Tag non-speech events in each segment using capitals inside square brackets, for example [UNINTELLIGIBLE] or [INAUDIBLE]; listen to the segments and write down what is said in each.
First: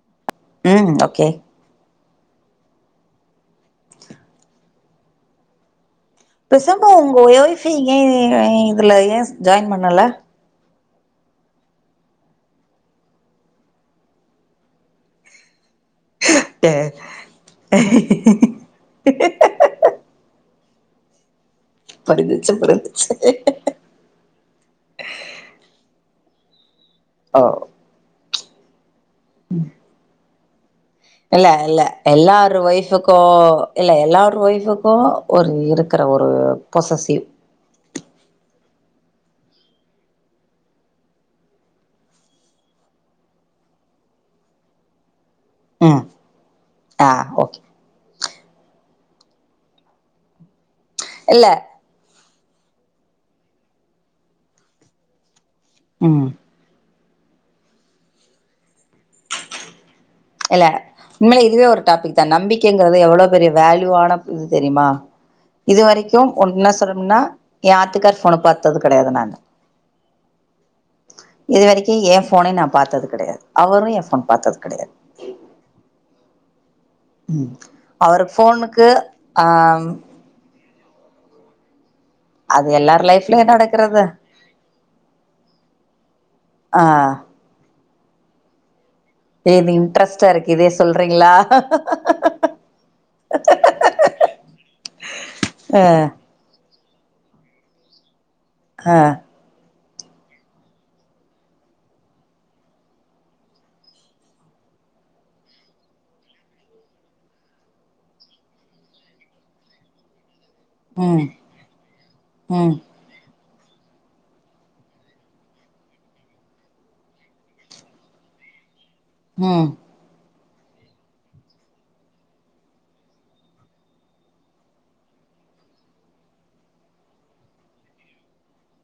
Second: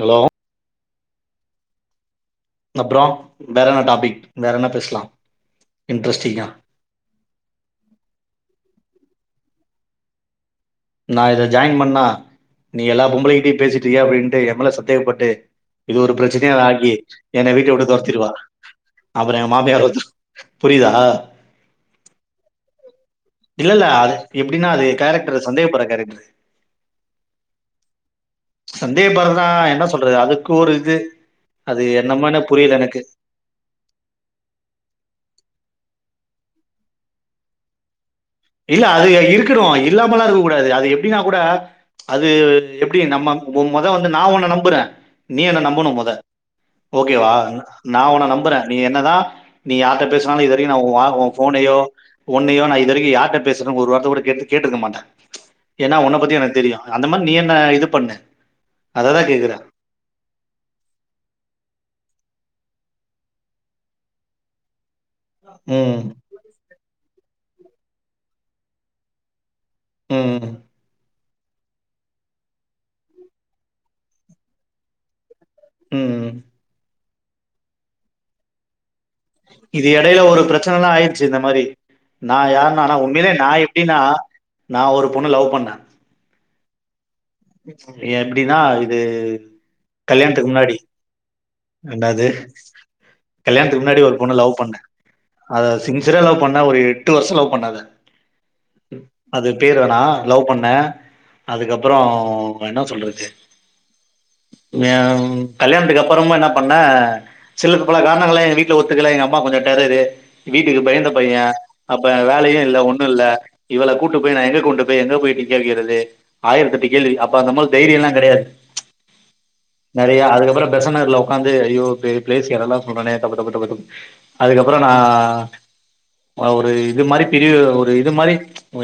Hello ம் okay அப்றோ வேற என்ன டாபிக் வேற என்ன பேசலா இன்ட்ரெஸ்டிங்கா பேசாம உங்க ஒய்ஃப் ஏ இதுல ஏ ஜாயின் பண்ணல நா இத ஜாயின் பண்ணா நீ எல்லா பொம்பளகிட்டயே பேசிட்ருக்கியா அப்டின்ட்டு என்மேல சந்தேகப்பட்டு இது ஒரு பிரச்சினயா அவ ட ஆக்கி என்ன வீட்ட விட்டு தொரத்திருவா அப்றோ ஏ மாமியாரு வந்துரு புரிதா படிஞ்சிருச்சு புரிந் இல்ல இல்ல அ எப்டினா அது கேரக்டர் சந்தேகப்படற கேரக்டரு ஆ சந்தேக படறதுனா என்ன சொல்றது அதுக்கு ஒரு இது இல்ல இல்ல அது என்னமானு எல்லாரு புரியல எனக்கு ஒய்ஃபுக்கு இல்ல எல்லாரு ஒய்ஃபுக்கு ஒரு இருக்கிற ஒரு ஒரு பொசசிவ் இல்ல அது இருக்கணு இல்லாமல்லா இருக்க கூடாது அது எப்டினா கூட அது எப்டி நம்ம மு மொத வந்து நா உன்ன நம்புற நீ என்ன நம்பனு ம் மொத ஆ ஓகேவா ஓகே நா உன்ன நம் புர நீ என்னதா நீ யார்ட்ட பேசினாலு இதுவரையு நா உ அ இல்ல போனயோ ஒன்னயோ நா இது வரைக்கு யார் ட்ட பேசுறோ ஒரு வார்த்த கூட கேட்டு கேட்டுருக்க மாட்ட ஏனா உன்ன ம் பத்தி எனக்கு தெரியு அந்த மாரி நீ என்ன இது பண்னு அததா கேக்கற இல்ல உண்மலயே இதுவே ஒரு டாபிக்தா நம்பிக்கைங்கறது எவ்ளோ பெரிய வேல்யூவான இது தெரியுமா இது ம் வரைக்கு ஒன்னா சொல்லனும்னா ஏ ஆத்துக்கார் ஃபோன பாத்தது கெடையாது நானு ம் இது வரைக்கு என் ஃபோனே நா பாத்தது கெடையாது அவரு என் ஃபோன் பாத்தது கெடையாது ம் ம் அவரு ஃபோனுக்கு ஆ இது இடைல ஒரு பிரச்சன எல்லா ஆயிருச்சு இந்த மாரி நா அது யார்னா ஆனா எல்லார் உண்மையிலேயே நா லைஃப்லயு எப்டினா நடக்கறது நா ஒரு பொண்ண லவ் பண்ண ஆ எப்டினா இது இது இன்ட்ரெஸ்ட்டா கல்யாணத்துக்கு இருக்கு இதே முன்னாடி சொல்றீங்களா ரெண்டாது கல்யாணத்துக்கு முன்னாடி ஒரு பொண்ண லவ் பண்ண அத ஆ சின்சியரா லவ் பண்ண ஒரு எட்டு வருஷோ லவ் பண்ண அத ஆ அது பேர் வே டா லவ் பண்ண அதுக்கப்றோ என்னா சொல்றது ம்மியாம் கல்யாணத்துக்கு அப்றமா என்ன பண்ண சிலக்கு பல காரணங்ளா எங்க வீட்ல ஒத்துக்கல எங்க அம்மா கொஞ்சோ டேரரு வீட்டுக்கு பயந்த ம் பைய அப்ப வேலையு ம் இல்ல ஒன்னு இல்ல இவள கூட்டு போய் நா எங்க கொண்டு போய் எங்க போய் நிக்க வெக்கிறது ஆயிரத்தெட்டு கேள்வி அப்ப இந்த மாரி தைரியோ எல்லா கெடையாது ம் நெறயா அ ப்புறோ பெசன்னகர்ல உட்காந்து அய்யோ பெ பிளேஸ்ல்லா சொல்றனே அதுக்கப்றோ நா ஒரு இது மாரி பெரிய ஒரு இது மாரி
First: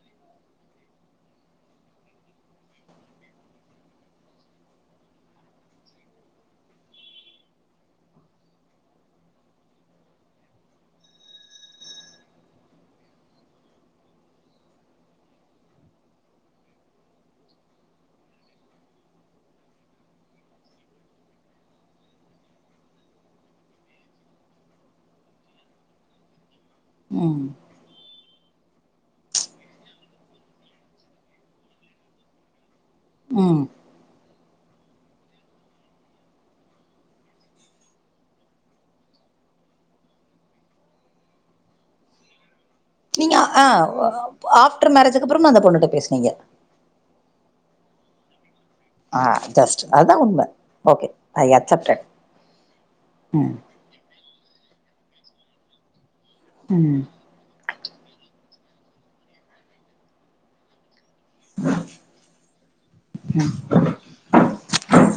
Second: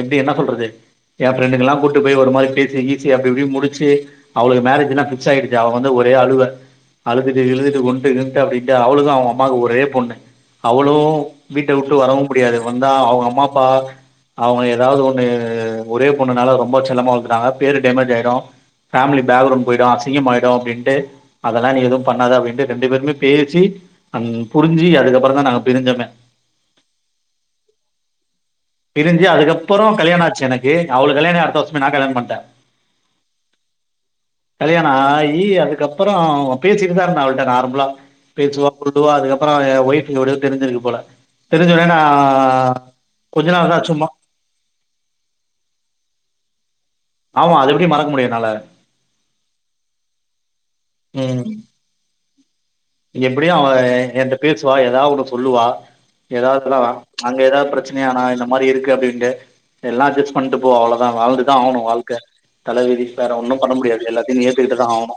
எப்டி என்ன சொல்றது என் ஃப்ரெண்டுக்கெல்லா கூட்டு போய் ஒரு மாரி பேசி கி சி அப்டி இப்டி முடிச்சு அவுளுக்கு மேரேஜ்ல்லா ஃபிக்ஸ் ஆயிடுச்சு அவ வந்து ஒரே அழுவ அழுதுட்டு கிழுதுட்டு கொண்ட்டு கின்ட்டு அப்டின்ட்டு அவுளுக்கு அவ அம்மாக்கு ஒரே பொண்ணு அவளு வீட்ட விட்டு வரவு முடியாது வந்தா அவுங்க அம்மா அப்பா அவுங்க எதாவது ஒன்னு ஒரே பொண்ணுனால ரொம்ப செல்லமா வளத்துட்டாங்க பேரு டேமேஜ் ஆயிடு ஃபேம்லி பேக்ரவுண்ட் போயிடு அசிங்கமாயிடு அப்டின்ட்டு அதெல்லா நீ எது பண்ணாத அப்டின்ட்டு ரெண்டு பேருமே பேசி அ புரிஞ்சி அதுக்கப்பறந்தா நாங்க பிரிஞ்சமே ம் பிரிஞ்சி அதுக்கப்பறோ கல்யாணாச்சு எனக்கு அவுளுக்கு கல்யாணாயி அடுத்த வர்ஷமே நா கல்யாணம் பண்டே ம் கல்யாணோ ஆயி அதுக்கப்றோ பேசிட்டுதா இருந்தே அவள்ட்ட நார்மலா பேசுவா புருட்டுவா அதுக்கப்றோ ஏ ஒய்ஃபுக் எப்டியோ தெரிஞ்சிருக்கு போல தெரிஞ்ச உன்னே நா நீங்க கொஞ்ச ஆ நாள் தா சும்மா வ ஆஃப்டர் மேரேஜுக்கப்றமு அந்த பொண்ணுட்ட பேஸ்னீங்க ஆமா அது எப்டி மறக்க முடியு என்னால ஆ ஜஸ்ட் அதா உண்ம ஓகே ஐ அக்சட்டேட் இங்க எப்டியு அவ என்ட்ட பேசுவா எதா ஒன்னு சொல்லுவா எதாதுன்னா ம் அங்க எதாத் பிரச்சனையானா இந்த மாரி இருக்கு அப்டின்ட்டு எல்லா அஜ்ஜெஸ்ட் பண்ட்டு போ அவ்ளோ தா வாழ்ந்து தா ஆவனு வாழ்க்க தலவிதி வேற ஒன்னு பண்ண முடியாது எல்லாத்தயு நீ ஏத்துக்கிட்டு தா ஆவனு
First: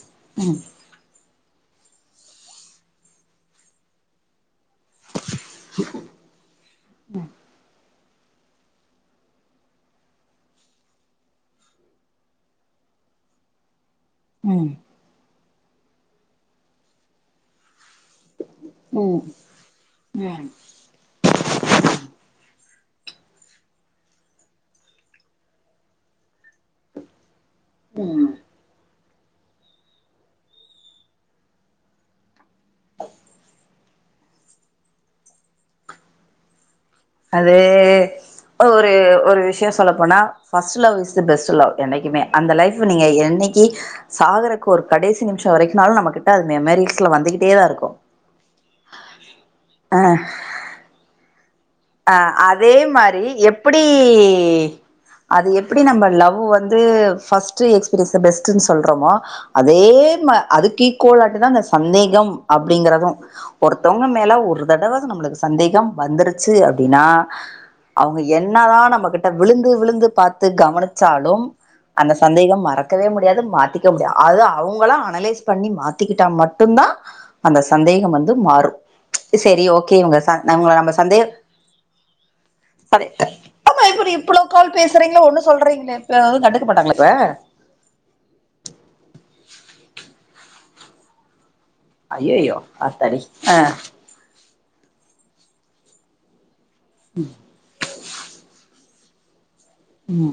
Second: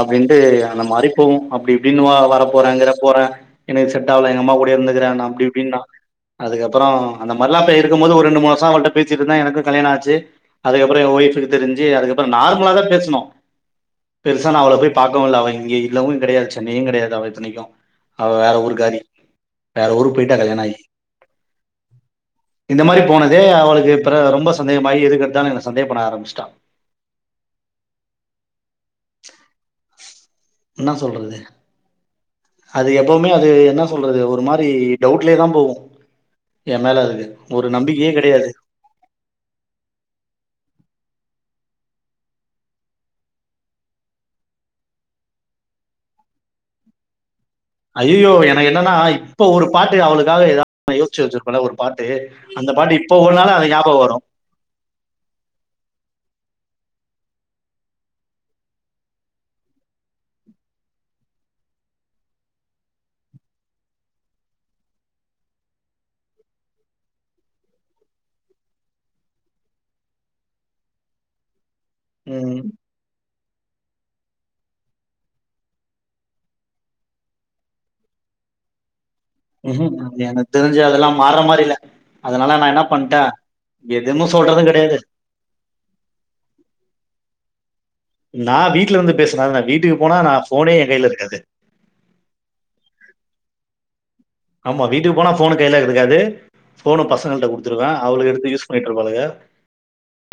அப்டின்ட்டு ம் அந்த மாரி டு அப்டி இப்டின்னுவா வரப்போற கிரப்போற எனக்கு செட்டாவ்ல எங்கம்மா கூடயே இருந்து கறனா அப்டி இப்டின்னா அதுக்கப்றோ அந்த மார்ல்லா போய் இருக் கும்போது ஒரு ரெண்டு மூனு வர்சோ அவள்ட்ட பேசிட்ருந்தே எனக்கு கல்யாணோ ஆச்சு அதுக்கப்பறோ எ ஒய்ஃபுக்கு தெரிஞ்சி அதுக்கப்பறோ நார்மலாதா பேசுனோ பெருசா நா ம் அவள போய் பாக்கவு இல்ல அவ இங்க இல்லவு கெடயாது சென்னையுங்கெடயாது அவ இத்தனைக்கு அவ வேற ஊர்க்காரி ம் வேற ஊருக்கு போய்ட்டா ம் கல்யாணாயி இந்த மாரி போனதே அவளுக்கு இப்பறோ ரொம்ப சந்தேகமாயி எதுக்கெட்த்தாலு என்ன சந்தேகப்பட ஆரம்மிஸ்ட்டா ம் ப்ச் என்ன சொல்றது அது எப்பவுமே அது என்ன சொல்றது ஒரு மாரி டவுட்லே தா போகு அது ஓ ஒரு ஒரு விஷ்யோ சொல்ல போனா first love is the best love என்னைக்குமே அந்த லைஃப நீங்க என்னைக்கு சாகறக்கு ஒரு கடைசி நிம்ஷோ வரைக்னாலு நம்ம கிட்ட அது மெமரி வீட்ல வந்துகிட் அய்யயோ எனக் என்னன்னா இப்ப ஒரு பாட்டு அவளுக்காக எதா ஒன்னு யோஸ்ச்சு வெச்சிரு அ அதே மாரி அது எப்பிடி ஞாபகம் வரும். அது எப்டி நம்ம லவ் வந்து ஃபஸ்ட்டு எக்ஸ்ப்ரீ இஸ் த பெஸ்ட்டுனு சொல்றமோ அதே மா அதுக் ஈகோலாட்டிதா அந்த சந்தேக ம் அப்டிங்கறது ஒருத்தவங்க மேல ஒரு தடவ நம்ளுக்கு சந்தேகம் வந்துரு ச்சு அப்டின்னா அவுங்க என்ன தா நம்மகிட்ட விழுந்து விழுந்து பாத்து கவனிச்சாலும் அந்த ம். சந்தேகம் மறக்கவே முடியாது மாத்திக்க முடியா அது அவுங்களா அனலைஸ் பண்ணி மாத்திக்கிட்டா மட்டுந்தா அந்த சந்தேகம் வந்து மாறு செரி ஓகே இவுங்க ச ந இவுங்கள நம்ம சந்தேக வர மாரி இல்ல அதுனால நா என்ன பண்ட்டே ஏ பயப்பட்றீங்க இப்பளோ கால் பேசறீங்களே ஒன்னு சொல்றீங்களே இப்ப எது கண்டுக்க மாட்டாங்ளா இப்ப நா வீட்லர்ந்து பேஸ்னாதான வீட்டுக்கு போனா நா ஃபோனே எங்கைல இருக்காது அய்யயோ ஆத்தாடி ஆ ஆமா வீட்டுக்கு போனா ஃபோனு கைல இருக்காது ஃபோனு பசங்கள்ட்ட குடுத்துருவே அவுளுகெடுத்து யூஸ் பண்ணி ட்ருப்பாளுக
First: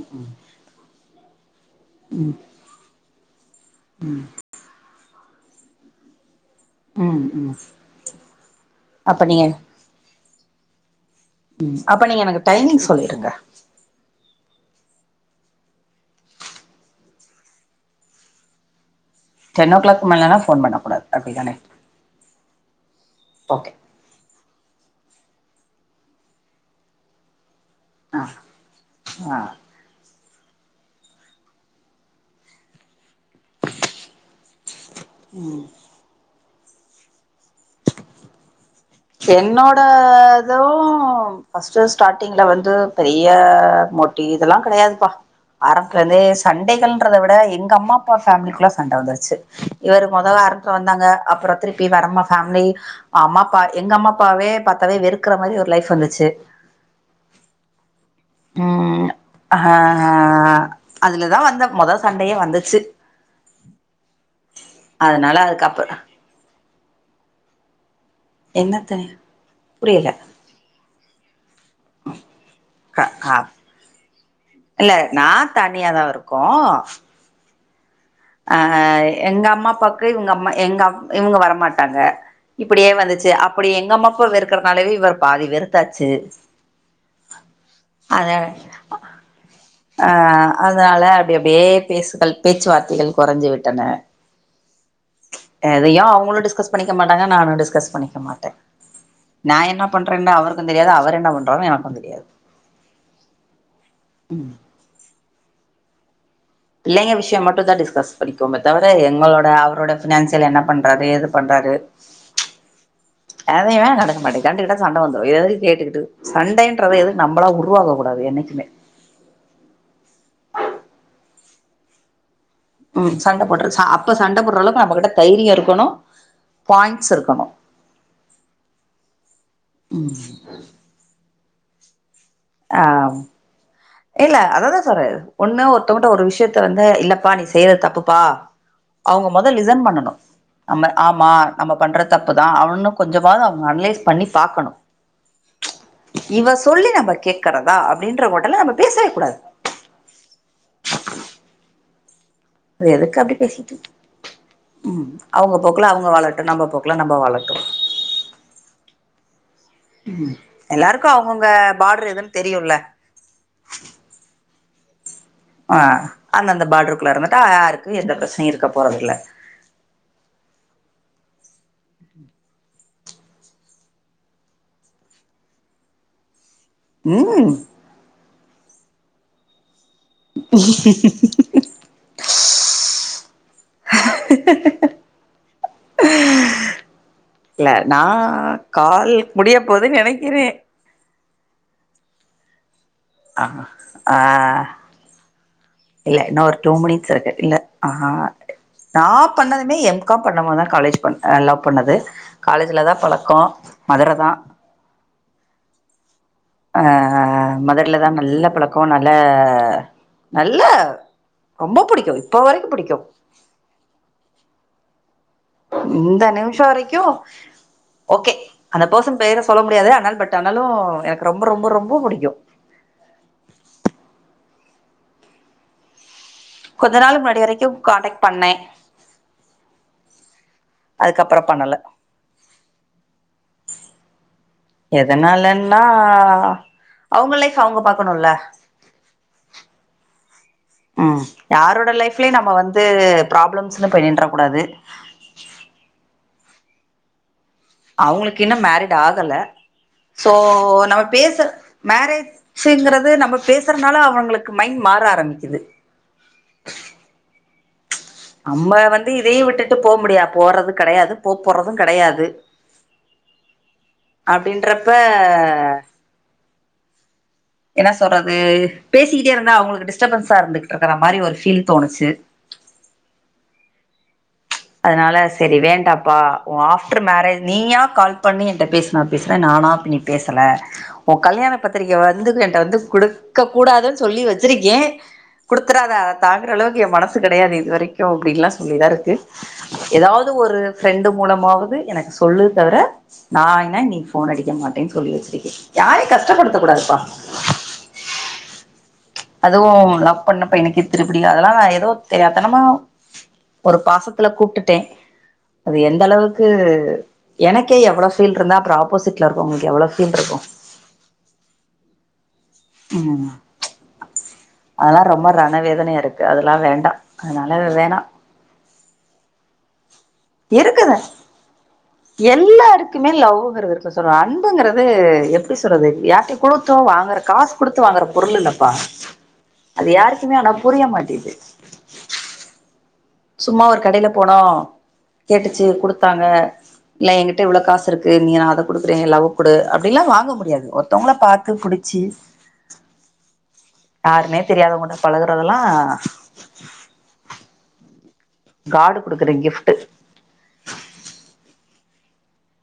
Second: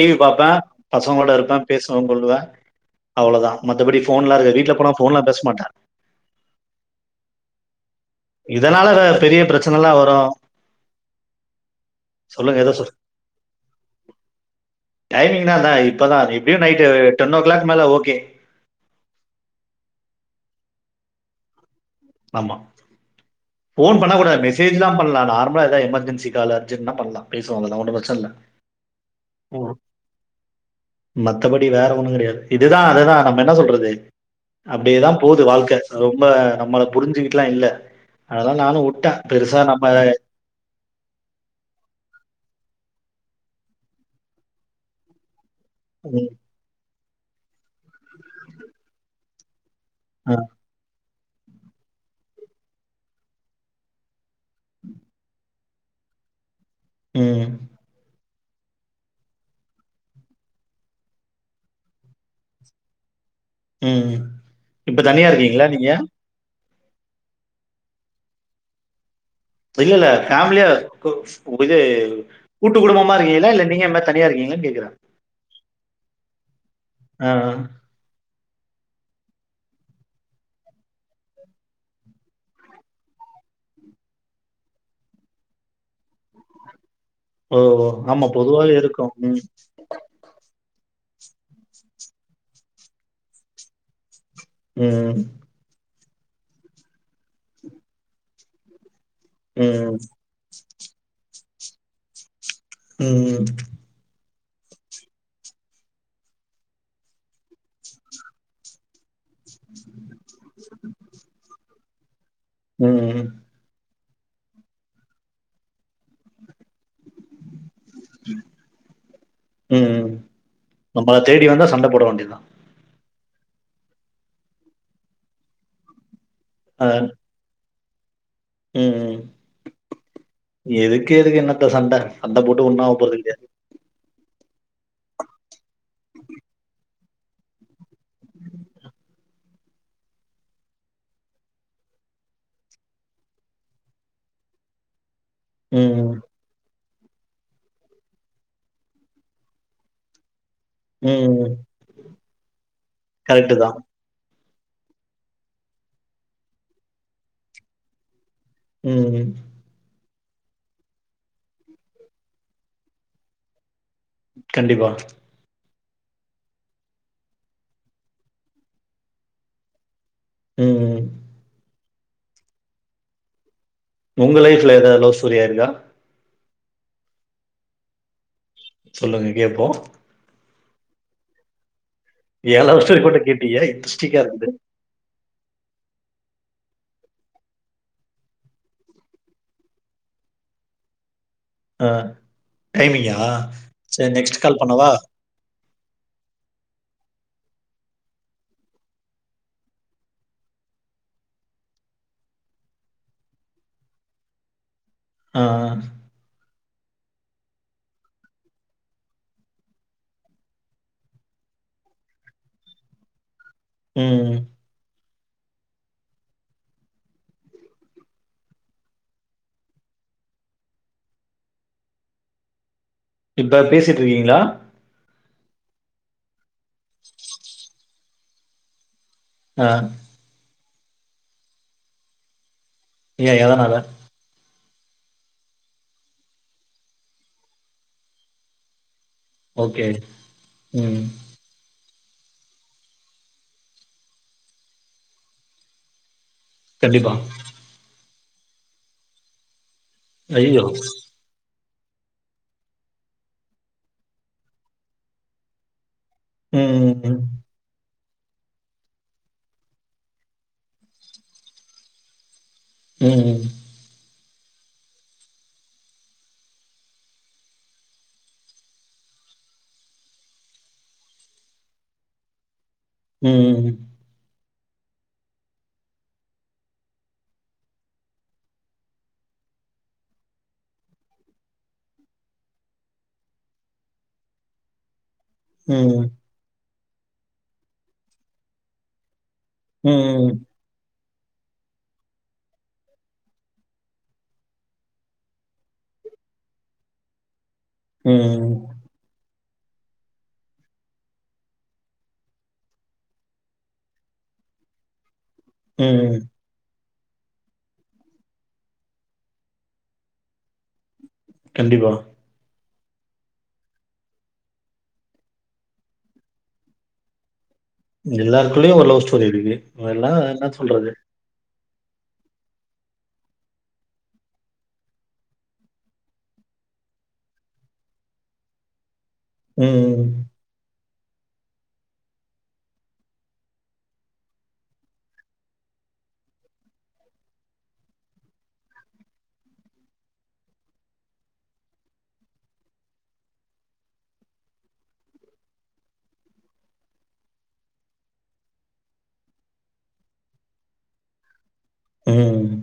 டி வி பாப்பே பசங்களோட இருப்பே பேசுவங்கொள்ளுவ அவ்ளோதா மத்தபடி ஃபோன்லா இருக்காது வீட்ல போனா ஃபோன்லா பேஸ்மாட்டே ம் ம் இதனால வே அப்ப பெரிய நீங்க பிரச்சனல்லா வரு ம் அப்ப நீங்க எனக்கு சொல்லுங்க, ஏதோ சொல் டைமிங் சொல்லீருங்க டைமிங்னா என்னா இப்பதா எப்டியு நைட்டு டென்னோ கிளாக் மேல ஓகே டென் ஓ க்ளாக் மேலன்னா ஃபோன் பண்ண கூடாது அப்டிதான ஆமா ஃபோன் பண்ணக் கூடாது மெசேஜ்லா பண்ணலா நார்ம் மா எதா எமர்ஜென்சி காலு அர்ஜென்னா பண்லா பேசுவாங்கள [UNINTELLIGIBLE] ஆ பிரச்னல்ல ஆ மத்தபடி வேற ஒண்ணு கெடையாது இதுதா அதுதா நம்ம என்ன சொல்றது அப்டியேதா போது வாழ்க்க ரொம்ப நம்மள புரிஞ்சு அதெலா நா என்னோடது ஃபஸ்ட்டு ஸ்டார்டிங்ள வந்து பெரி ய மொட்டி இதெல்லா கெடையாதுப்பா ஆரம்த்துலந்தே ம். சண்டைகள் ட்றத விட எங்க அம்மா அப்பா ஃபேமிலிக்குள்ள சண்ட வந்துருச்சு இவர் மொத அ. ஆரம்பத்துல வந்தாங்க அப்றோ திருப்பி வரமா ஃபேமிலி அம்மா அப்பா எங்க அம்மா அப்பாவே பாத்தாவே வெறுக்குற மாரி ஒரு லைஃப் வந்துச்சு. ம் அ அஹ்ஹ அதுலதா வந்த மொதோ சண்டையே வந்துச்சு ம். இப்ப தனியா அதனால இருக்கீங்களா அதுக்கப்பு நீங்க? என்னத்த இல்ல இல்ல ஃபேமிலியா கு, இது கூட்டு க குடும்பமா ஆ இருக்கீங்கள இல்ல நீங்க மெத் தனியா இருக்கீங்களான்னு கேக்குறே இல்ல நா தனியாதா இருக்கோ அ அ அஅ எங்க அம்மா அப்பாக்கு இவங்க அம்மா எங்க அம் இவங்க வரமாட்டாங்க இப்படியே வந்துச்சி அப்படி எங்க அம்மா அப்பாவ வெறுக்கறனாலவே இவர பாதி வெறுத்தாச்சு. ஓ ஓ ஆமா பொதுவாவே இருக்கு ம். அ அதனால அப்டி அப்டியே பேசுகள் பேச்சுவார்த்தைகள் கொறைஞ்சு விட்டன. ம் [UNINTELLIGIBLE] களு டிஸ்கஸ் பண்ணிக்க மாட்டாங்க நானு டிஸ்கஸ் பண்ணிக்க மாட்டே நா என்ன ம். பண்றேன்டு அவருக்கு தெரியாது, அவர் என்ன பண்றாருன்னு எனக்கு தெரியாது. ம்ம் ம் பிள்ளைங்க விஷியோ மட்டு தா டிஸ்கஸ் படிக்கோமே தவர எங்களோட ட அவரோட பினான்சியல் என்ன பண்றாரு ஏது பண்றாரு, ம் அதையம நடக்க மாட்டிக் கண்டுகிட்டா சண்ட வந்துரு எதுக்கு கேட்டுக்கிட்டு சண்டைன்றத எதுவு நம்பளா உருவாக்க கூடாது என்னைக்குமே ம்ம் நம்பள தேடி வந்தா சண்ட போட வேண்டியதுதா ம் சண்ட போடுற சா அப்ப சண்ட போடுற அளவுக்கு நம்பகிட்ட தைரியே இருக்கணு பாயிண்ட்ஸ் இருக்கணு ம்ம் எதுக்கு எதுக்கு என்னத்த சண்ட அந்த போட்டு ஆ ஒன்னு ஆவ போறது கிடையாது. இல்ல அததா சொல்றே ஒண்ணு ஒர்த்தவங்கட்ட ஒரு விஷயத்த வந்து இல்லப்பா நீ செய்றது தப்புப் பா அவங்க மொதல் லிசன் பண்ணனு நம்ம ஆமா நம்ப பண்ற தப்புதா அவனு கொஞ்சமாவது அவங்க அனலைஸ் பண்ணி பாக்கணு ம் ம்ச் இவ சொல்லி நம்ம கேக்குறதா அப்டின்ற [UNINTELLIGIBLE] பேசவே கூடாது. ம்ம் எதுக்கு அப்டி பேசிட்டு ம் அவங்க போக்குல அவங்க வாழட்டு, நம்ப போக்குல நம்ப வாழட்டு ம் ம் ம் எல்லாருக்கு அவங்கவுங்க பார்டர் எதுன்னு தெரியுல. கண்டிப்பா ஆ, அந்தந்த பார்ட்ரு குள்ளர மட்டு யாருக்கு எந்த பிரச்சனையு இருக்க போறதில்ல. ம்ம் உங்க லைஃப்ல ஏதாவது லவ் ஸ்டோரி ஆயிருக்கா. ம் சொல்லுங்க கேப்போ. [INAUDIBLE] ஏ லவ் ஸ்டோரி மட்டு கேப்பபீங்க [INAUDIBLE] இருக்குது. இல்ல நா கால் முடிய போதுன்னு நெனக்கிறே அஹ டைமிங்கா ஆ சேரி ஆ நெக்ஸ்ட் கால் பண்ணவா இல்ல இன்னு ஒரு டூ மினிட்ஸ் இருக்கு. இல்ல ஆஹா நா பண்ணதுமே எம் காம் பண்ண போதுதா காலேஜ் பண்ண லவ் பண்ணது காலேஜ்லதா பலக்கோ மதுர தா ஆஹ் அஹ் மதுரலதா நல்ல பலக்கோ நல்ல நல்ல ரொம்ப புடிக்கு இப்போ வரைகு புடிக்கு ம் ம் இந்த நிமிஷ வரைக்கு ஓகே அந்த பர்சன் பேர சொல்ல முடியாது ஆனால் பட் ஆனாலு எனக்கு ரொம்ப ரொம்ப ரொம்ப புடிக்கு இப்ப பேசிட்ருக்கீங்களா கொஞ்ச நாள் முன்னாடி வரைக்கு கான்டக்ட் பண்ணே ஆஹ் அதுக்கப்பரோ பண்ணல ஏ எதனால எதனாலன்னா அவுங்க லைஃப் அவுங்க பாக்கனுல ஓகே ம் யாரோட லைஃப் ப்ல நம்ம வந்து ப்ராப்ளம்ஸ்னு போய் நின்ற கூடாது கண்டிப்பா அவுங்ளுக்கு இன்னு மேரிட் ஆகல சோ ஐயோ நம்ம பேச மேரேஜ்ங்கரது நம்ம பேசுறனால அவுங்களுக்கு மைண்ட் மாற ஆரம்பிக்கிது ம் ம் நம்ம வந்து இதயு விட்டுட்டு போ முடியா போறது கெடையாது போ போறது கெடையாது ம் ம் அப்டின்ரப்ப என்ன சொல்றது பேசிக்கிட்டே இருந்தா அவுங்களுக்கு டிஸ்டபன்ஸா இருந்துகிட்டு இருக்கற மாதிரி ஒரு ஃபீல் தோணுச்சு ம் ம் அதனால சேரி வேண்டாப்பா உ ஆஃப்டர் மேரேஜ் நீயா கால் பண்ணி என்ட்ட பேசினா பேசுறே நா நானா பன்னி பேசல உ கல்யாண பத்திரிக்க வந்துது என்ட வந்து குடுக்க கூடாதுனு சொல்லி வச்சிரு ஏ குடுத்துராதா ம், அத தாங்குற அளவுக்கு எ மனசு கெடையாது இது வரைக்கு அப்டின்லா சொல்லிதா இருக்கு ஏதாவது ம், ஒரு ஃப்ரெண்டு மூலமாவது எனக்கு சொல்லு தவர நான்ன நீ போன் அடிக்க மாட்டேன்னு சொல்லி வச்சிருக்கே யாரு க கஷ்டப்படுத்தக் கூடாதுப்பா உஹம் அதுவு லவ் பண்ணப்ப இன்னைக்கு திருபுடி அதெல்லா ஏதோ தெரியாத்தனமா ஒரு பாசத்துல கூப்டுட்டே அது எந்த ம். அளவுக்கு எனக்கே எவ்ளோ பீல்ருந்தா அப்ரோ ஆப்போசிட்ல இருக்கவுங்களுக்கு எவ்ளோ ஃபீல்ருக்கு கண்டிப்பா ம் அதெல்லா ரொம்ப ரணவேதனையா இருக்கு அதெல்லா வேண்டா அதனால [UNINTELLIGIBLE] வேணா குள்ளயு ஒரு லவ் ஸ்டோரி இருக்கு எல்லா என்ன சொல்றது இருக்குது எல்லாருக்குமே லவ்ங்கிறது இருக்கு சொல்ற அன்புங்கிறது எப்டி சொல்றது யார்டயு குடுத்தோ வாங்க காஸ் குடுத்து வாங்குற பொருள் இல்லப்பா அது ம், யாருக்குமே ஆனா புரிய மாட்டேது சும்மா ஒரு கடையில போனோ கேட்டுச்சு குடுத்தாங்க இல்ல எங்கிட்ட இவள காசிருக்கு நீ நா அத குடுக்குறே நீ லவ்வ குடு அப்டின்லா வாங்க முடியாது ஒருத்தவ்ங்ள பாத்து புடிச் சு [INAUDIBLE] யாருனே தெரியாதவங்கள்ட பழகுறதெலா காடு குடுக்குற கிஃப்ட்டு ம்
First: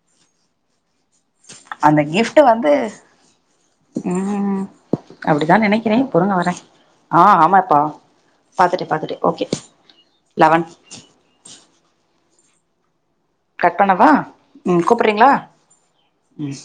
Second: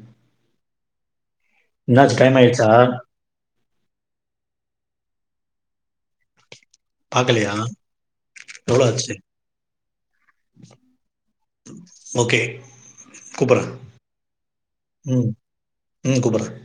அந்த என்னாச்சு டைம் கிஃப்ட் வந்து ஆயிடுச்சா? ம் அப்டிதா நெனைக்கிறே பொறுங்க வரே ஆ பாக்கலையா? ஆமாப்பா எவ்ளோ பாத்துட்டே ஆச்சு? பாத்துட்டே ஓகே லவன் ஓகே. கூப்புட்றேன். கட் பண்ணவா ம் கூப்பறிங்ளா ம்